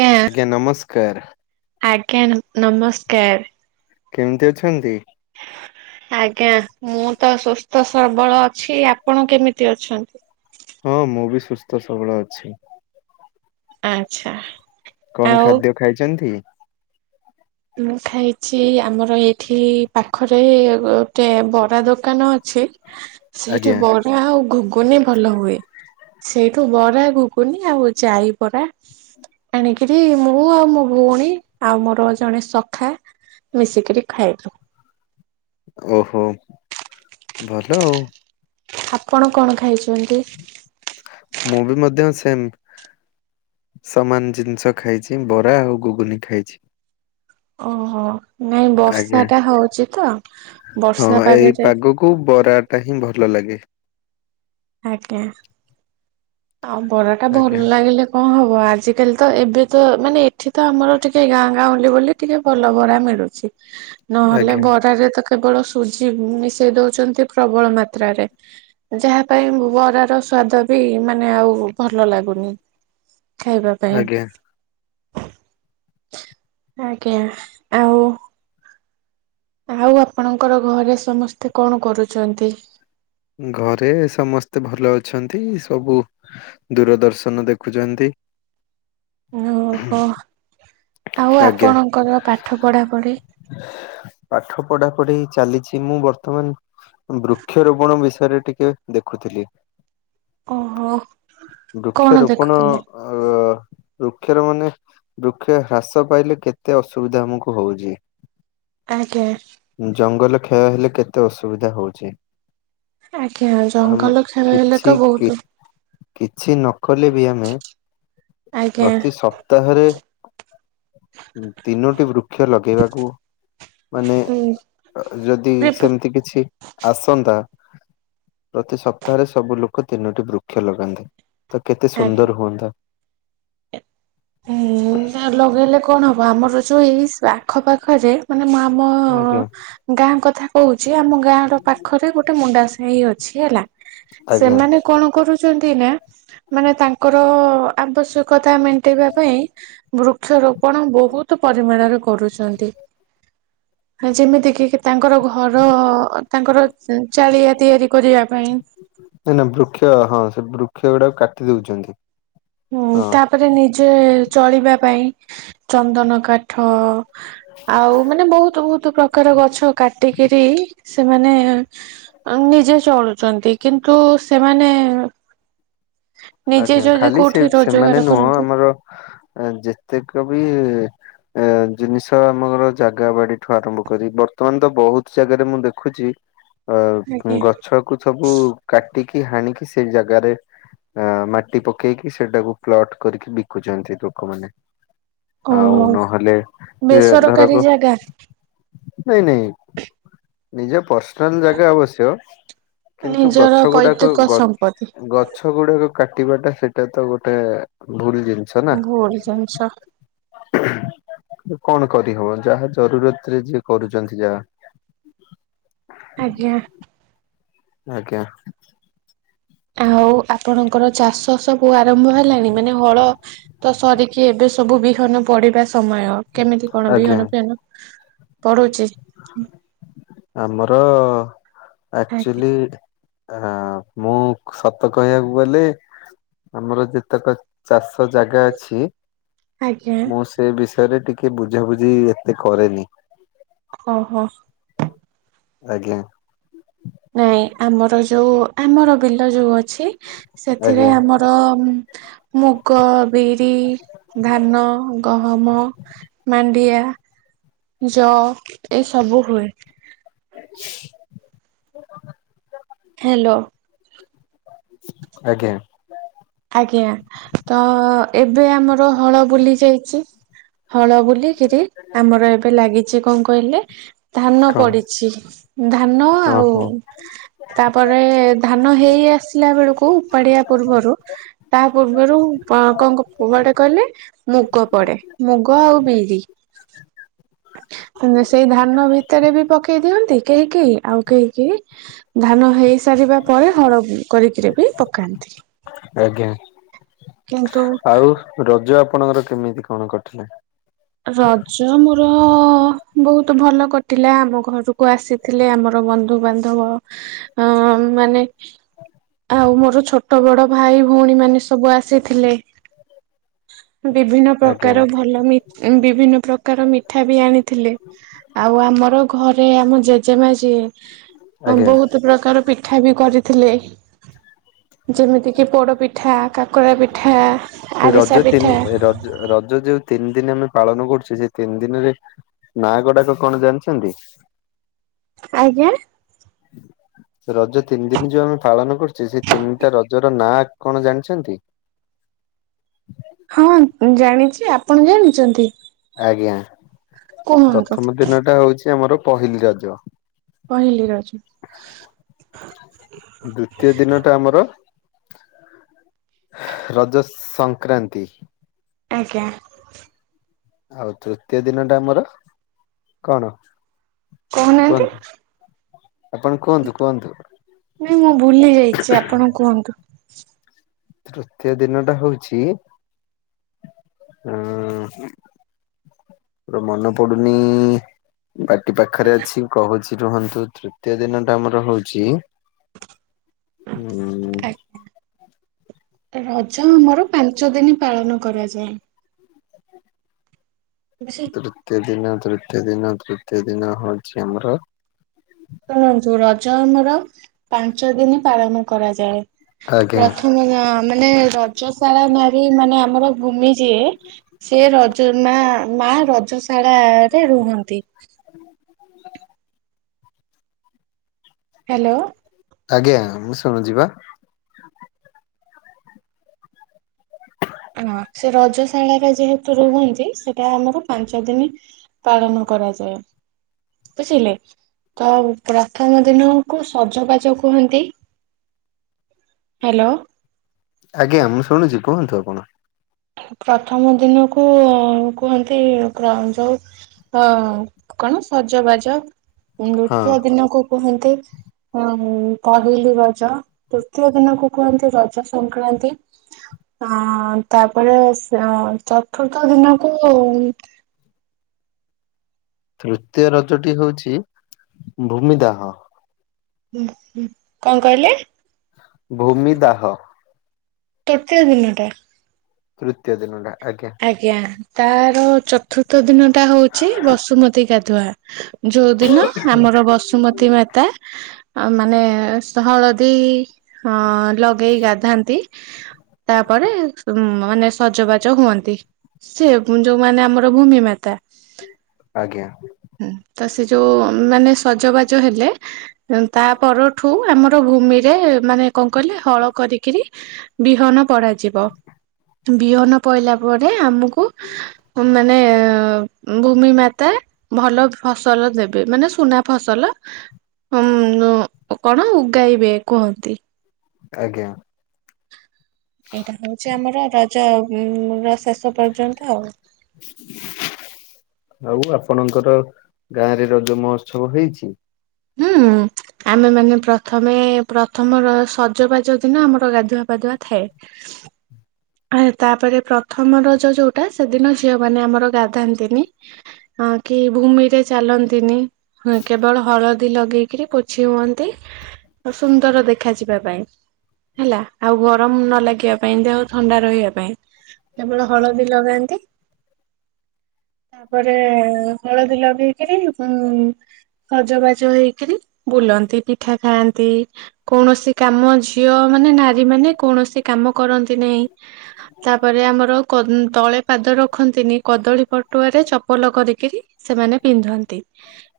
ଆଜ୍ଞା ନମସ୍କାର। ଆଜ୍ଞା ନମସ୍କାର। କେମିତି ଅଛନ୍ତି? ଆଜ୍ଞା ମୁଁ ତ ସୁସ୍ଥ ସବଳ ଅଛି ଆପଣ? ଆପଣ କେମିତି ଅଛନ୍ତି? ହଁ ମୁଁ ବି ସୁସ୍ଥ ସବଳ ଅଛି। ଆଚ୍ଛା। କଣ ଆଉ ଖାଦ୍ୟ ଖାଇଛନ୍ତି? ମୁଁ ଖାଇଛି ଆମର ଏଇଠି ପାଖରେ ଗୋଟେ ବରା ବରା ଦୋକାନ ଅଛି ସେଇଠି ଆଜ୍ଞା ବରା ଆଉ ଘୁଗୁନି ଭଲ ହୁଏ। ସେଇଠୁ ବରା ଘୁଗୁନି ଆଉ ଯାଇ ବରା ଆଣିକିରି ମୁଁ ଆଉ ମୋ ଭଉଣୀ ଆଉ ମୋର ସଖା। ମିଶିକରି ଖାଇଲୁ। ଓହୋ ଭଲ ଆଉ। ଆପଣ କଣ ଖାଇଛନ୍ତି? ମୁଁ ବି ମଧ୍ୟ ସେମ ସମାନ ଜିନିଷ ଖାଇଛି ବରା ଆଉ ଘୁଗୁନି ଖାଇଛି। ଓହୋ। ନାଇଁ ବର୍ଷା ଆଜ୍ଞା ଟା ହଉଛି ତ ବର୍ଷା ହଁ ଏଇ ପାଗରେ ପାଗକୁ ବରାଟା ହିଁ ଭଲ ଲାଗେ। ଆଜ୍ଞା। ଆଉ ବରା ଟା ଆଜ୍ଞା ଭଲ ଲାଗିଲେ କଣ ହବ? ହ ଆଜିକାଲି ତ ଏବେ ତ ମାନେ ଏଠି ତ ଆମର ଟିକେ ଗାଁ ଗାଁ ବୋଲି ଟିକେ ଭଲ ବରା ମିଳୁଛି। ନହେଲେ ଆଜ୍ଞା ବରାରେ ତ କେବଳ ସୁଜି ମିଶେଇ ଦଉଛନ୍ତି ପ୍ରବଳ ମାତ୍ରାରେ ଯାହା ପାଇଁ ବରାର ସ୍ଵାଦ ବି ମାନେ ଆଉ ଭଲ ଲାଗୁନି। ଖାଇବା ପାଇଁ। ଆଜ୍ଞା ଆଜ୍ଞା ଆଉ। ଆଉ ଆପଣଙ୍କର ଘରେ ସମସ୍ତେ କଣ କରୁଛନ୍ତି? ଘରେ ସମସ୍ତେ ଭଲ ଅଛନ୍ତି ସବୁ ଦୂରଦର୍ଶନ ଦେଖୁଛନ୍ତି। ଓହୋ ଆଉ ଆଜ୍ଞା। ଆପଣଙ୍କର ପାଠ ପଢାପଢି? ପାଠ ପଢା ପଢି ଚାଲିଛି ମୁଁ ବର୍ତ୍ତମାନ ବୃକ୍ଷର ରୋପଣ ବିଷୟରେ ଟିକେ ଦେଖୁଥିଲି। ଓହୋ କଣ ବୃକ୍ଷରୋପଣ ଦେଖୁଥିଲେ? ଅ ବୃକ୍ଷର ମାନେ ବୃକ୍ଷ ହ୍ରାସ ପାଇଲେ କେତେ ଅସୁବିଧା ଆମକୁ ହଉଛି। ଆଜ୍ଞା ଜଙ୍ଗଲ କ୍ଷୟ ହେଲେ କେତେ ଅସୁବିଧା ହଉଛି। ଆଜ୍ଞା ଆମ ଜଙ୍ଗଲ ଖେଳ ହେଲେ କିଛି ତ କି ବହୁତ କିଛି ନ କଲେ ବି ଆମେ ଆଜ୍ଞା ପ୍ରତି ସପ୍ତାହରେ ତିନୋଟି ବୃକ୍ଷ ଲଗେଇବାକୁ ମାନେ ହୁଁ ଯଦି ପ୍ରିପ ସେମିତି କିଛି। ଆସନ୍ତା। ପ୍ରତି ସପ୍ତାହରେ ସବୁ ଲୋକ ତିନୋଟି ବୃକ୍ଷ ଲଗାନ୍ତେ। ତ କେତେ ଆଜ୍ଞା। ସୁନ୍ଦର ହୁଅନ୍ତା। ହୁଁ ଲଗେଇଲେ କଣ ହବ? ଆ ଆମର ଯେଉଁ ଏଇ ଆଖପାଖରେ ମା ମାନେ ମୁଁ ଆଜ୍ଞା ଆମ ଗାଁ କଥା କହୁଛି, ଆମ ଗାଁ ର ପାଖରେ ଗୋଟେ ମୁଣ୍ଡା ସାହି ଅଛି ହେଲା, ଆଜ୍ଞା। ସେମାନେ କଣ କରୁଛନ୍ତି। ଛନ୍ତି ନା ମାନେ ତାଙ୍କର ଆବଶ୍ୟକତା ମ ମେଣ୍ଟେଇବା ପାଇଁ ବୃକ୍ଷରୋପଣ ବହୁତ ପରିମାଣରେ କରୁଛନ୍ତି, ଯେମିତିକି ତାଙ୍କର ଘର ତାଙ୍କର ଚାଳିଆ ତିଆରି କରିବା ପାଇଁ। ନାଇ ନା ବୃକ୍ଷ ହଁ ସେ ବୃକ୍ଷ ଗୁଡାକୁ କାଟି ଦଉଛନ୍ତି। ହୁଁ ହଁ ତାପରେ ନି ଯେ ଚଳିବା ପାଇଁ ଚନ୍ଦନ କାଠ। ଆଉ ମାନେ ବହୁତ ବହୁତ ପ୍ରକାର ଗଛ କାଟିକିରି। ସେମାନେ ନିଜେ ଚଳୁଛନ୍ତି, କିନ୍ତୁ ସେମାନେ। ନିଜେ ଆଜ୍ଞା ଯଦି ଖାଲି ଶ୍ ସେ କୋଉଠି ସେମାନେ ରୋଜଗାର ନୁହଁ କରନ୍ତି ଆମର ଯେତେକ ବି ଇ-ଏ-ଏ ଜିନିଷ ଆମର ଜାଗା ବାଡିଠୁ ଆରମ୍ଭ କରି ବର୍ତ୍ତମାନ ତ ବହୁତ ଜାଗାରେ ମୁଁ ଦେଖୁଛି। ଅ ଆଜ୍ଞା ଗଛ କୁ ସବୁ କାଟିି କି ହାଣ କିି ସେଇ ଜାଗାରେ। ଅ ମାଟି ପକେଇକି ସେଟାକୁ ପ୍ଲଟ କରିକି ବିକୁଛନ୍ତି ଲୋକମାନେ। ଓ ଆଉ ନହେଲେ ଯେ ଧରକ ବେସରକାରୀ ଜାଗା। ନାଇଁ ନାଇଁ ନିଜ ପର୍ସ ଜାଗା ଆବଶ୍ୟକ, କିନ୍ତୁ ନିଜର ଗଛ ଗୁଡାକ ପୈତୃକ ସମ୍ପତ୍ତି ଗଛ ଗୁଡାକ। କାଟିବାଟା ସେଇଟା ତ ଗୋଟେ ଭୁଲ। ଜିନିଷ ନା ଭୁଲ ଜିନିଷ। କଣ କରିହବ ଯାହା ଜରୁରତ ରେ ଯିଏ କରୁଛନ୍ତି ଯାହା। ଆଜ୍ଞା। ଆଜ୍ଞା ଆଉ ଆପଣଙ୍କର ଚାଷ ସବୁ ଆରମ୍ଭ ହେଲାଣି ମାନେ ହଳ ତ ସରିକି ଏବେ ସବୁ ବି ନ ପିବା [unintelligible] ସମୟ କେମିତି କଣ ଆଜ୍ଞା ବିହନ ଫିହନ ପଡୁଛି ହଁ ଆମର ଆଜ୍ଞା ଆକ୍ଚୁଲି ହ ମୁଁ ସତ କହିବାକୁ ଗଲେ ଆମର ଯେତେକ ଚାଷୀ ଜାଗା ଅଛି ଆଜ୍ଞା ମୁଁ ସେ ବିଷୟରେ ଟିକେ କି ବୁଝାବୁଝି ଏତେ କରେନି ଓ ହୋ ଆଜ୍ଞା ନାଇଁ ଆମର ଯୋଉ ଆମର ବିଲ ଯେଉଁ ଅଛି ଆଜ୍ଞା ସେଥିରେ ଆମର ମୁଗ ବି ଧାନ ଗହମ ମା ପଡ଼ିଆ [unintelligible] ଜ ଏଇସବୁ ହୁଏ ହ୍ୟାଲୋ ଆଜ୍ଞା ଆଜ୍ଞା ତ ଏବେ ଆମର ହଳ ବୁଲି ଯାଇଛି ଯେ ହଳ ବୁଲିକିରି ଆମର ଏବେ ଲାଗିଛି କଣ କ କହିଲେ ଧାନ କଣ ପଡିଛି ଧାନ ହଁ ଆଉ ହଁ। ତାପରେ ଧାନ ହେଇ ଆସିଲା ବେଳକୁ ଉପାଡିଆ ପୂର୍ବରୁ ତା ପୂର୍ବରୁ ଡେ କହିଲେ ମୁଗ ପଡେ ମୁଗ ଆଉ ବିରି ସେଇ ଧାନ ଭିତରେ ବି ପକେଇ ଦିଅନ୍ତି କେହି କେହି ଆଉ କେହି କେହି ଧାନ ହେଇ ସା ସାରିବା ପରେ ହଳ କରିକିରି ବି ପକାନ୍ତି ଆଜ୍ଞା କିନ୍ତୁ ଆଉ ରଜ ଆପଣଙ୍କର କେମିତି କଣ କଟିଲା ରଜ ମୋର ହ ବହୁତ ଭଲ କଟିଲା। ଆମ ଘରକୁ ଆସିଥିଲେ। ଆମର ବନ୍ଧୁ ବାନ୍ଧବ ଅ ମାନେ ଆଉ ମୋର ଛୋଟ ବଡ ଭାଇ ଭଉଣୀ ମାନେ ସବୁ ଆସିଥିଲେ। ବିଭିନ୍ନ ଆଜ୍ଞା ପ୍ରକାର ଭଲ ମି ଏ ବିଭିନ୍ନ ପ୍ରକାର ମିଠା ବି ଆଣିଥିଲେ। ଆଉ ଆମର ଘରେ ଆମ ଜେଜେମା ଯିଏ ଆଜ୍ଞା ବହୁତ ପ୍ରକାର ପିଠ ଠା ବି କରିଥିଲେ ଯେମିତି କିି ପୋଡ ପିଠା। କାକରା ପିଠା, ଆରିସା ରଜ ପିଠା। ତିନି ରଜ ରଜ ଯୋଉ ତିନି ଦିନ ଆମେ ପାଳନ କରୁଛି, ସେ ତିନି ଦିନରେ ନା ଗଡାକ କଣ ଜାଣିଛନ୍ତି। ଆଜ୍ଞା। ରଜ ତିନି ଦିନ ଯୋଉ ଆମେ ପାଳନ କରୁଛେ। ସେ ତିନିଟା ରଜ ର ନାଁ କଣ ଜାଣିଛନ୍ତି। ହଁ ଜାଣିଛି ଆପଣ ଜାଣିଛନ୍ତି। ଆଜ୍ଞା। କୁହନ୍ତୁ ପ୍ରଥମ ଦିନ ଟା ହଉଛି ଆମର। ପହିଲି ରଜ। ପହିଲି ରଜ। [inaudible] ଦ୍ଵିତୀୟ ଦିନ ଟା ଆମର। [inaudible] ରଜ ସଂକ୍ରାନ୍ତି। ଆଜ୍ଞା। ଆଉ ତୃତୀୟ ଦିନ ଟା ଆମର କଣ? କହୁନାହାନ୍ତି? କୁହନ୍ତୁ। [inaudible] କୁହନ୍ତୁ କୁହନ୍ତୁ? ନାଇଁ ମୁଁ ଭୁଲି ଯାଇଛି ଆପଣ କୁହନ୍ତୁ। [inaudible] ତୃତୀୟ ଦିନ ଟା ହଉଛି। ଆ ପୁର ମନେ ପଡୁନି। ବାଟି ପାଖରେ ଅଛି କହୁଛି। ରୁହନ୍ତୁ ତୃତୀୟ ଦିନ ଟା ଆମର ହଉଛି। ହୁଁ। ଆଜ୍ଞା ରଜ ଆମର ପାଞ୍ଚ ଦିନ ପାଳନ କରାଯାଏ। ସେ ତୃତୀୟ ଦିନ ତୃତ ତିୟ ଦିନ ତୃତୀୟ ଦିନ ହଉଛି ଆମର। ଶୁଣନ୍ତୁ ରଜ ଆମର ପାଞ୍ଚ ଦିନି ପାଳନ କରାଯାଏ। ଆଜ୍ଞା ପ୍ରଥମ ଆ ମାନେ ରଜଶାଳା ନାରୀ। ମାନେ ଆମର ଭୂମି ଯିଏ ସେ ରଜ ମା ମା ରଜଶାଳା ରେ ରୁହନ୍ତି। ହ୍ୟାଲୋ ଆଜ୍ଞା ମୁଁ ଶୁଣୁଛି ବା। [inaudible] ହଁ ସେ ରଜଶାଳା ରେ ଯେହେତୁ ରୁହନ୍ତି। ସେଟା ଆମର ପାଞ୍ଚ ଦିନ ପାଳନ କରାଯାଏ ବୁଝିଲେ। ତା ଉପୁରା ପ୍ରଥମ ଦିନ ଙ୍କୁ ସଜବାଜ କୁହନ୍ତି। ହ୍ୟାଲୋ। ଆଜ୍ଞା ମୁଁ ଶୁଛି କୁହନ୍ତୁ ଆ କଣ? ପ୍ରଥମ ଦିନକୁ କୁହନ୍ତି ଯୋଉ ଅ କଣ ସଜବାଜ ହଁ ଦ୍ୱିତୀୟ ଦିନକୁ କୁହନ୍ତି। ଉଁ କହିଲି ରଜ ତୃତୀୟ ଦିନକୁ କୁହନ୍ତି ରଜ ସଂକ୍ରାନ୍ତି ଆ ତାପ ତାପରେ ଚତୁର୍ଥ ଦିନକୁ ତୃତୀୟ ରଜଟି ହଉଛି ଭୂମିଦାହ ହ ହ କଣ କହିଲେ? ଭୂମି ଦାହ କେତେ ଦିନ ଟା ତୃତିୟ ଦିନ ଟା ଆଜ୍ଞା। ତାର ଚ ଚତୁର୍ତ ଦିନ ଟା ହଉଛି ବସୁମତୀ ଗା ତ [unintelligible] ଯୋଉଦିନ ଆମର ବସୁମତୀ ମାତା ଆ ମାନେ ହଳଦୀ ଅ ଲଗେଇ ଗାଧାନ୍ତି ତାପରେ ଉ ମାନେ ସଜବାଜ ହୁଅନ୍ତି। ଦେଖ [unintelligible] ସେ ଯୋଉମାନୋ ଆମର ଭୂମି ମାତା ଆଜ୍ଞା ହଁ ତ ସେ ଯୋଉ ମାନେ ସଜବାଜ ହେଲେ ତା ପରଠୁ ଆମର ଭୂମିରେ ମାନେ କଣ କହିଲେ ହଳ କରିକିରି ବିହନ ପଡାଯିବ ବିହନ ପଡଲା ପରେ ଆମକୁ କୁ ମାନେ ଭୂମି ମେତା ଭଲ ଫସଲ ଦେବେ ମାନେ ସୁନା ଫସଲ ହଁ କଣ ଉଗାଇବେ କୁହନ୍ତି? ଆଜ୍ଞା। ଏଇଟା ହଉଛି ଆମର ପ୍ରା ଉ [unintelligible] ଶେଷ ପର୍ଯ୍ୟନ୍ତ ଆଉ। ଆଉ ଆପଣଙ୍କର ଗାଁ ରେ ରଜ ମହୋତ୍ସବ ହେଇଛି। ହୁଁ ଆମେ ମାନେ ପ୍ରଥମେ ପ୍ରଥମର ସଜବାଜ ଦିନ ଆମର ଗାଧୁଆ ପାଧୁଆ ଥାଏ। ଆ ତାପରେ ପ୍ରଥମ ରଜ ଯୋଉଟା ସେଦିନ ଝିଅ ମାନ ଆମର ଗାଧାନ୍ତିନି କି ଭୂମିରେ ଚାଲନ୍ତିନି କେବଳ ହଳଦୀ ଲଗେଇକିରି ପୋଛି ହୁଅନ୍ତି। ସୁନ୍ଦର ଦେଖାଯ ଯିବ। ପାଇଁ ହେଲା। ଆଉ ଗରମ ନ ଲାଗିବା। [unintelligible] ଥଣ୍ଡା ରହିବା ପାଇଁ କେବଳ ହଳଦୀ ଲଗାନ୍ତି ତାପରେ ହଳଦୀ ଲଗେଇକିରି ଉ ସଜବାଜ ହେଇକିରି ବୁଲନ୍ତି ପିଠା ଖାଆନ୍ତି କୌଣସି କାମ ଝିଅ ମାନେ ନାରୀ ମାନେ କୌଣସି କାମ କରନ୍ତି ନାଇଁ ତାପରେ ଆମର କ ତଳେ ପାଦ ରଖନ୍ତିନି। କଦଳୀ ପଟୁଆରେ ଚପଲ କରିକିରି ସେମାନେ ପିନ୍ଧନ୍ତି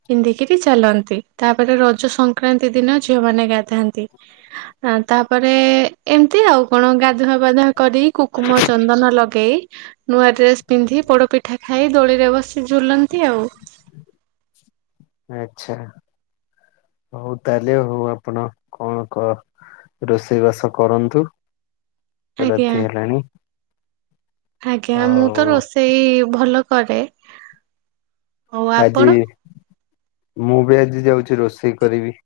ପିନ୍ଧିକିରି ଚାଲନ୍ତି ତାପରେ ରଜ ସଂକ୍ରାନ୍ତି ଦିନ ଝିଅମାନେ ଗାଧାନ୍ତି ତାପରେ ଏମିତି ଆଉ କଣ ଗା ଗାଧୁଆ ପାଧୁଆ କରି କୁକୁମ ଚନ୍ଦନ ଲଗେଇ ନୂଆ ଡ୍ରେସ ପିନ୍ଧି ପୋଡପିଠା ଖାଇ ଦୋଳିରେ ବସି ଝୁଲନ୍ତି ଆଉ। ଆଛା ହଉ ତାହେଲେ ହଉ ଆପଣ କଣ କ ରୋଷେଇ ବାସ କରନ୍ତୁ ଆଜ୍ଞା ରାତି ହେଲାଣି ଆଜ୍ଞା ମୁଁ ତ ଆଉ ରୋଷେଇ ଭଲ କରେ ଆଉ ଆଜି ଆପଣ? ମୁଁ ବି ଆଜି ଯାଉ ରୋଷେଇ କରିବି।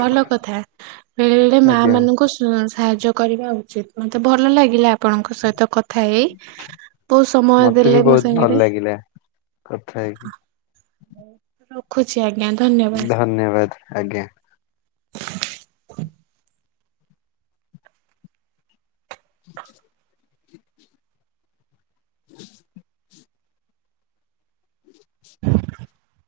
ଭଲ କଥା ବେଳେ ବେଳେ ମା ଆଜ୍ଞା ମାନଙ୍କୁ ସୁ ସାହାଯ୍ୟ କରିବା ଉଚିତ ମତେ ଭଲ ଲାଗିଲା ଆପଣଙ୍କ ସହିତ କ କଥା ହେଇ ବୋହୁତ ସମୟ ମତେ ବି ଦେଲେ ମୋ ବହୁତ ଭଲ ସାଙ୍ଗରେ ଲାଗିଲା କଥା ହେଇକି [unintelligible] ଧନ୍ୟବାଦ। ଧନ୍ୟବାଦ। ଆଜ୍ଞା। [inaudible] [inaudible] [inaudible]